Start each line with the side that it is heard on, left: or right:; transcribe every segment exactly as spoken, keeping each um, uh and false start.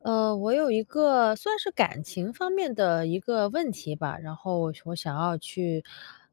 left: 呃，我有一个算是感情方面的一个问题吧，然后我想要去，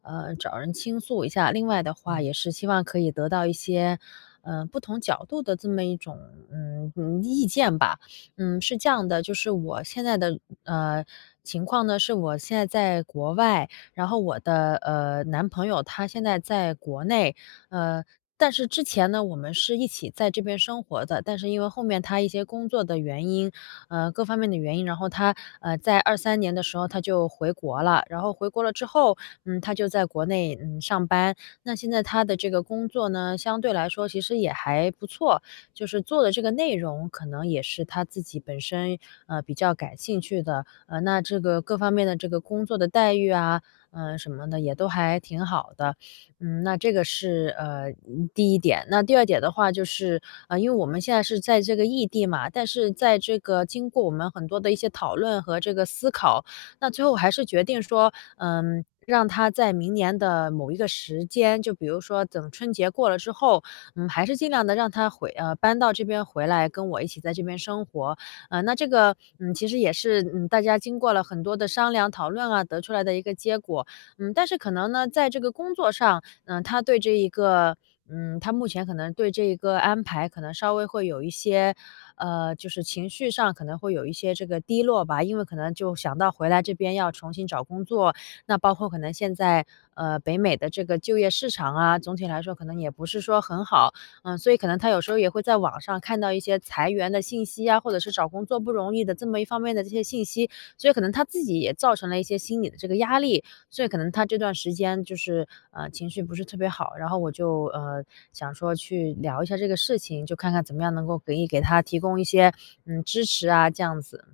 left: 呃，找人倾诉一下。另外的话，也
right: 嗯，
left: 是希望可以得到一些，呃，不同角度的这么一种，嗯嗯，意见吧。嗯，是这样的，就是我现在的呃情况呢，是我现在在国外，然后我的呃男朋友他现在在国内，呃。但是之前呢，我们是一起在这边生活的，但是因为后面他一些工作的原因，呃，各方面的原因，然后他，呃，在二三年的时候他就回国了。然后回国了之后，嗯，他就在国内，嗯，上班。那现在他的这个工作呢，相对来说其实也还不错，就是做的这个内容可能也是他自己本身，呃，比较感兴趣的。呃，那这个各方面的这个工作的待遇啊，嗯，什么的也都还挺好的。嗯，那这个是呃嗯第一点。那第二点的话，就是呃，因为我们现在是在这个异地嘛，但是在这个经过我们很多的一些讨论和这个思考，那最后还是决定说，嗯，让他在明年的某一个时间，就比如说等春节过了之后，嗯，还是尽量的让他回呃搬到这边回来，跟我一起在这边生活。呃，那这个嗯，其实也是嗯，大家经过了很多的商量讨论啊，得出来的一个结果。嗯，但是可能呢，在这个工作上。嗯，他对这一个嗯，他目前可能对这一个安排可能稍微会有一些，呃，就是情绪上可能会有一些这个低落吧，因为可能就想到回来这边要重新找工作，那包括可能现在呃北美的这个就业市场啊，总体来说可能也不是说很好，嗯，所以可能他有时候也会在网上看到一些裁员的信息啊，或者是找工作不容易的这么一方面的这些信息，所以可能他自己也造成了一些心理的这个压力，所以可能他这段时间就是，呃，情绪不是特别好，然后我就，呃，想说去聊一下这个事情，就看看怎么样能够给给他提供一些，嗯，支持啊，这样子。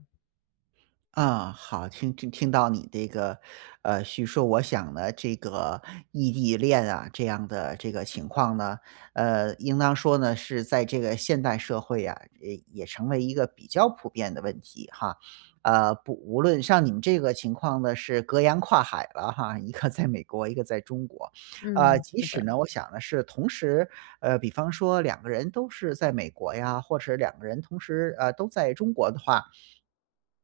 right: 啊，好，听听听到你这个，呃，叙述。我想呢，这个异地恋啊，这样的这个情况呢，呃，应当说呢，是在这个现代社会啊，也也成为一个比较普遍的问题哈。呃，不，无论像你们这个情况呢，是隔洋跨海了哈，一个在美国，一个在中国。呃，
left: 嗯，
right: 即
left: 是
right: 使
left: 的。
right: 呢，我想呢是同时，呃，比方说两个人都是在美国呀，或者两个人同时呃都在中国的话，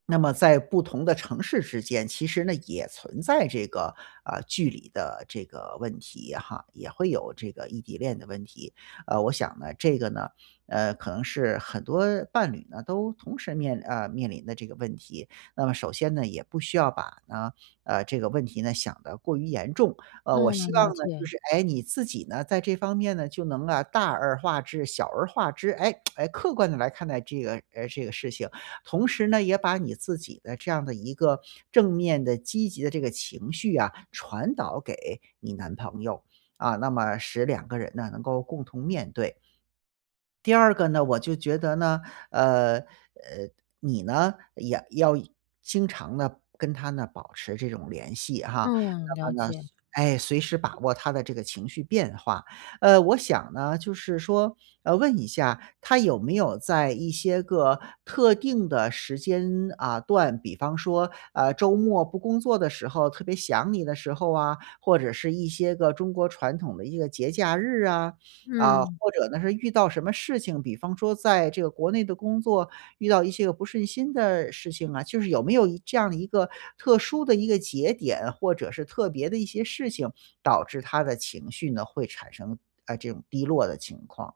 right: 那么在不同的城市之间，其实呢也存在这个啊、距离的这个问题哈，也会有这个异地恋的问题。呃，我想呢，这个呢，呃，可能是很多伴侣呢都同时面呃面临的这个问题。那么首先呢，也不需要把呢呃这个问题呢想得过于严重。呃，我
left: 嗯，
right: 希望
left: 了
right: 呢，就
left: 解。
right: 是哎你自己呢在这方面呢就能啊大而化之，小而化之，哎哎客观的来看待这个呃这个事情。同时呢，也把你自己的这样的一个正面的、积极的这个情绪啊，传导给你男朋友。啊，那么使两个人呢能够共同面对。第二个呢，我就觉得呢，呃，呃，你呢，也要经常呢跟他呢保持这种联系哈。
left: 嗯，
right: 那
left: 了
right: 么呢，
left: 解。
right: 哎，随时把握他的这个情绪变化。呃，我想呢，就是说，呃，问一下他有没有在一些个特定的时间啊段，比方说，呃，周末不工作的时候，特别想你的时候啊，或者是一些个中国传统的一个节假日啊，啊，
left: 嗯。
right: 或者呢是遇到什么事情，比方说在这个国内的工作遇到一些个不顺心的事情啊，就是有没有一这样的一个特殊的一个节点，或者是特别的一些事情，导致他的情绪呢会产生啊、呃这种低落的情况？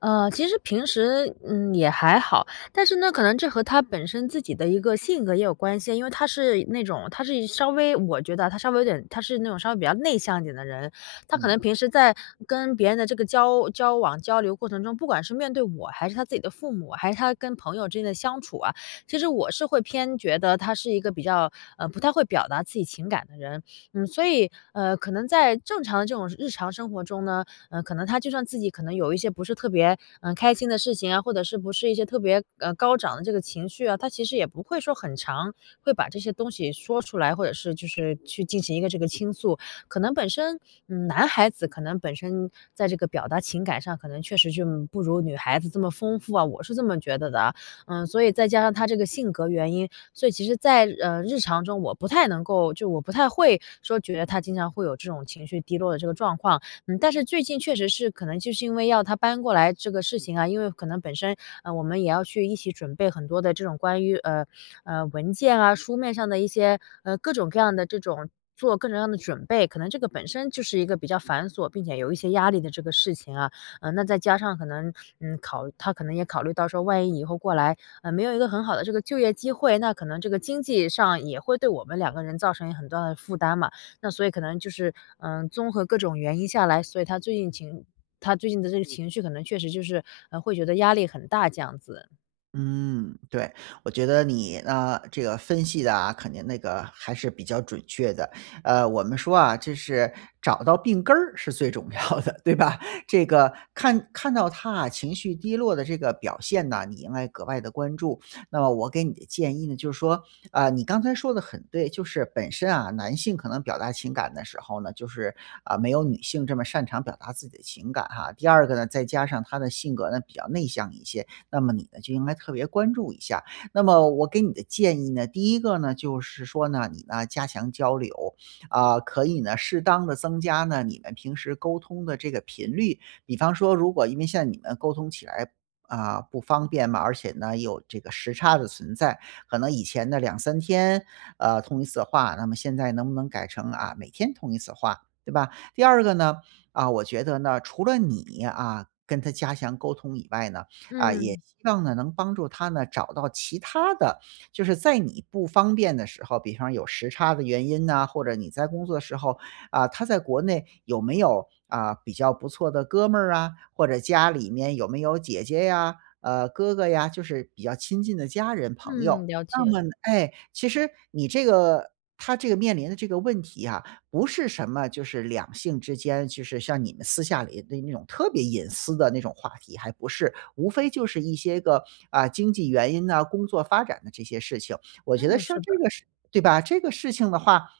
left: 呃，其实平时，嗯，也还好，但是呢，可能这和他本身自己的一个性格也有关系。因为他是那种，他是稍微我觉得他稍微有点，他是那种稍微比较内向一点的人。他可能
right: 嗯。
left: 平时在跟别人的这个交交往交流过程中，不管是面对我，还是他自己的父母，还是他跟朋友之间的相处啊，其实我是会偏觉得他是一个比较，呃，不太会表达自己情感的人。嗯，所以，呃，可能在正常的这种日常生活中呢，嗯，呃可能他就算自己可能有一些不是特别，嗯，呃开心的事情啊，或者是不是一些特别，呃，高涨的这个情绪啊，他其实也不会说很长，会把这些东西说出来，或者是就是去进行一个这个倾诉。可能本身，嗯，男孩子可能本身在这个表达情感上，可能确实就不如女孩子这么丰富啊，我是这么觉得的啊。嗯，所以再加上他这个性格原因，所以其实在，呃，日常中我不太能够就我不太会说觉得他经常会有这种情绪低落的这个状况。嗯，但是最近确实是可能就是因为要他搬过来这个事情啊，因为可能本身，呃，我们也要去一起准备很多的这种关于，呃，呃，文件啊，书面上的一些，呃，各种各样的这种做各种各样的准备，可能这个本身就是一个比较繁琐，并且有一些压力的这个事情啊。呃，那再加上可能，嗯，考他可能也考虑到说，万一以后过来，呃，没有一个很好的这个就业机会，那可能这个经济上也会对我们两个人造成很多的负担嘛。那所以可能就是，嗯，呃综合各种原因下来，所以他最近情他最近的这个嗯情绪可能确实就是，呃，会觉得压力很大这样子。
right: 嗯，对，我觉得你呢，这个分析的啊，肯定那个还是比较准确的。呃，我们说啊，就是找到病根儿是最重要的，对吧？这个看看到他啊情绪低落的这个表现呢，你应该格外的关注。那么我给你的建议呢，就是说，啊、你刚才说的很对，就是本身啊，男性可能表达情感的时候呢，就是啊、没有女性这么擅长表达自己的情感哈。第二个呢，再加上他的性格呢比较内向一些，那么你呢，就应该特别关注一下。那么我给你的建议呢，第一个呢，就是说呢，你呢加强交流，啊、可以呢适当的增加呢你们平时沟通的这个频率。比方说，如果因为像你们沟通起来。啊、不方便嘛，而且呢有这个时差的存在，可能以前的两三天呃通一次话，那么现在能不能改成啊每天通一次话，对吧？第二个呢，啊，我觉得呢，除了你啊跟他加强沟通以外呢。啊，也
left: 嗯。
right: 希望呢能帮助他呢找到其他的，就是在你不方便的时候，比方有时差的原因呐，或者你在工作的时候啊，他在国内有没有啊比较不错的哥们儿啊，或者家里面有没有姐姐呀、呃哥哥呀，就是比较亲近的家人朋友。
left: 嗯，了
right: 那
left: 解。
right: 么呢，哎，其实你这个他这个面临的这个问题啊，不是什么就是两性之间，就是像你们私下里的那种特别隐私的那种话题，还不是，无非就是一些个啊经济原因呐、工作发展的这些事情。我觉得
left: 嗯，
right: 像
left: 是
right: 这
left: 的。
right: 个事，对吧？这个事情的话。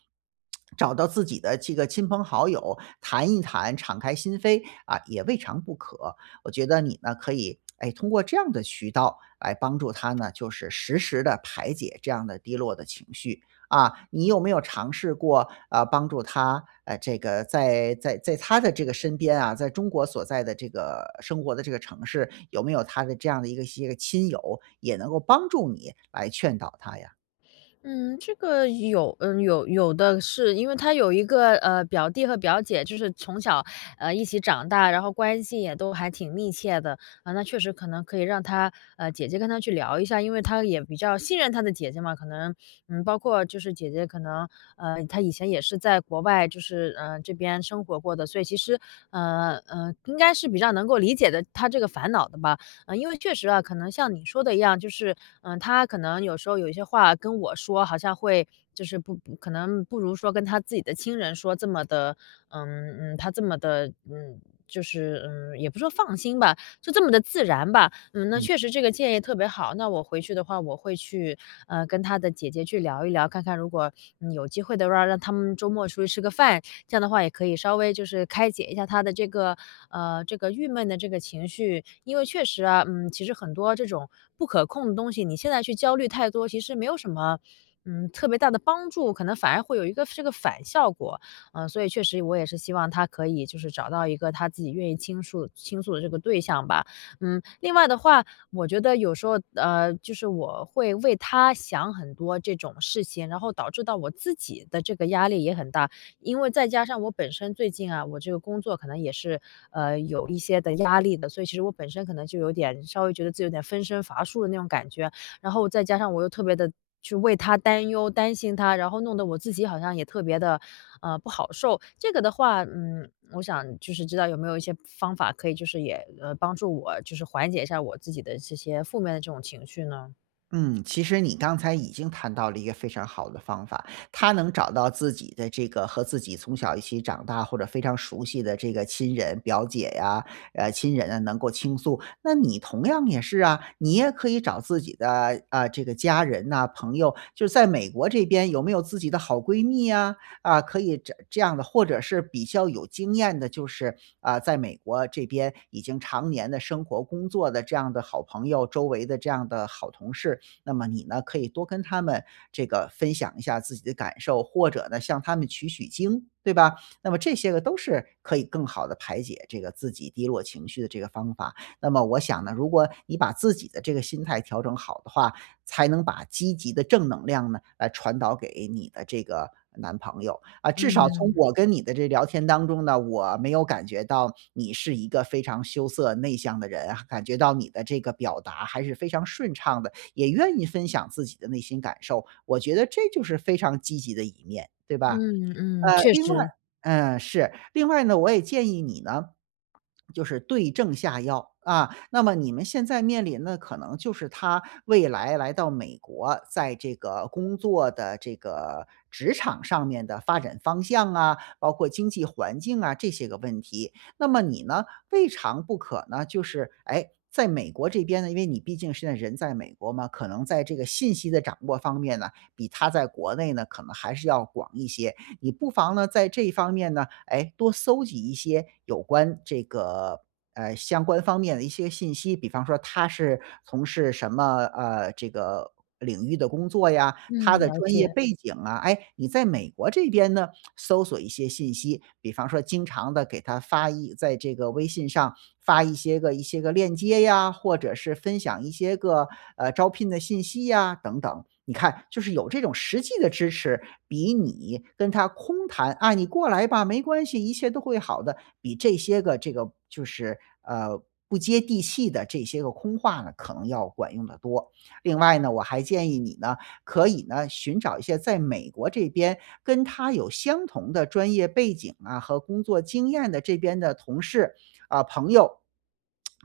right: 找到自己的这个亲朋好友谈一谈，敞开心扉啊，也未尝不可。我觉得你呢，可以哎通过这样的渠道来帮助他呢，就是实时的排解这样的低落的情绪。啊，你有没有尝试过，啊帮助他，呃，这个在在在他的这个身边啊，在中国所在的这个生活的这个城市，有没有他的这样的一个一些个亲友，也能够帮助你来劝导他呀？
left: 嗯，这个有，嗯，有有的是，因为他有一个呃表弟和表姐，就是从小呃一起长大，然后关系也都还挺密切的啊。那确实可能可以让他呃姐姐跟他去聊一下，因为他也比较信任他的姐姐嘛。可能嗯，包括就是姐姐可能呃她以前也是在国外就是嗯这边生活过的，所以其实呃呃应该是比较能够理解的他这个烦恼的吧。嗯，因为确实啊，可能像你说的一样，就是，嗯，他可能有时候有一些话跟我说，好像会就是不不可能不如说跟他自己的亲人说这么的，嗯嗯，他这么的，嗯，就是嗯，也不说放心吧，就这么的自然吧。嗯，那
right: 嗯。
left: 确实这个建议特别好。那我回去的话，我会去呃跟他的姐姐去聊一聊，看看如果、嗯有机会的话，让他们周末出去吃个饭，这样的话也可以稍微就是开解一下他的这个，呃，这个郁闷的这个情绪。因为确实啊，嗯，其实很多这种不可控的东西，你现在去焦虑太多，其实没有什么，嗯，特别大的帮助，可能反而会有一个这个反效果。嗯，所以确实我也是希望他可以就是找到一个他自己愿意倾诉倾诉的这个对象吧。嗯，另外的话，我觉得有时候，呃，就是我会为他想很多这种事情，然后导致到我自己的这个压力也很大。因为再加上我本身最近啊，我这个工作可能也是，呃，有一些的压力的，所以其实我本身可能就有点稍微觉得自己有点分身乏术的那种感觉，然后再加上我又特别的去为他担忧、担心他，然后弄得我自己好像也特别的呃，不好受。这个的话，嗯，我想就是知道有没有一些方法可以就是也，呃，帮助我就是缓解一下我自己的这些负面的这种情绪呢？
right: 嗯，其实你刚才已经谈到了一个非常好的方法，他能找到自己的这个和自己从小一起长大或者非常熟悉的这个亲人、表姐呀，呃，亲人啊，能够倾诉。那你同样也是啊，你也可以找自己的啊、这个家人呐、朋友，就是在美国这边有没有自己的好闺蜜呀、啊？可以这这样的，或者是比较有经验的，就是啊、在美国这边已经常年的生活工作的这样的好朋友，周围的这样的好同事。那么你呢，可以多跟他们这个分享一下自己的感受，或者呢向他们取取经，对吧？那么这些个都是可以更好的排解这个自己低落情绪的这个方法。那么我想呢，如果你把自己的这个心态调整好的话，才能把积极的正能量呢，来传导给你的这个男朋友。啊，至少从
left: 嗯。
right: 我跟你的这聊天当中呢，我没有感觉到你是一个非常羞涩内向的人啊，感觉到你的这个表达还是非常顺畅的，也愿意分享自己的内心感受，我觉得这就是非常积极的一面，对吧？
left: 嗯嗯，
right: 呃，
left: 确
right: 另外
left: 实。
right: 嗯，是，另外呢，我也建议你呢，就是对症下药啊。那么你们现在面临的可能就是他未来来到美国，在这个工作的这个职场上面的发展方向啊，包括经济环境啊这些个问题。那么你呢，未尝不可呢，就是哎。在美国这边呢，因为你毕竟现在人在美国嘛，可能在这个信息的掌握方面呢，比他在国内呢可能还是要广一些。你不妨呢在这一方面呢，哎，多搜集一些有关这个呃相关方面的一些信息，比方说他是从事什么呃这个领域的工作呀，他
left: 嗯，
right: 的
left: 了
right: 专业
left: 解。
right: 背景啊，哎，你在美国这边呢搜索一些信息，比方说经常的给他发一在这个微信上发一些个一些个链接呀，或者是分享一些个呃招聘的信息呀等等。你看，就是有这种实际的支持，比你跟他空谈"啊，你过来吧，没关系，一切都会好的"，比这些个这个就是呃不接地气的这些个空话呢，可能要管用的多。另外呢，我还建议你呢，可以呢寻找一些在美国这边跟他有相同的专业背景啊和工作经验的这边的同事啊、朋友。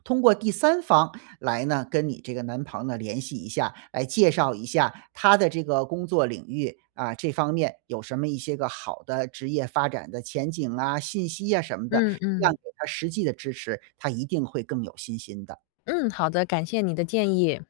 right: 通过第三方来呢跟你这个男朋友呢联系一下，来介绍一下他的这个工作领域啊这方面有什么一些个好的职业发展的前景啊、信息啊什么的，
left: 嗯
right: 这样
left: 嗯。
right: 给他实际的支持，他一定会更有信心的。
left: 嗯，好的，感谢你的建议。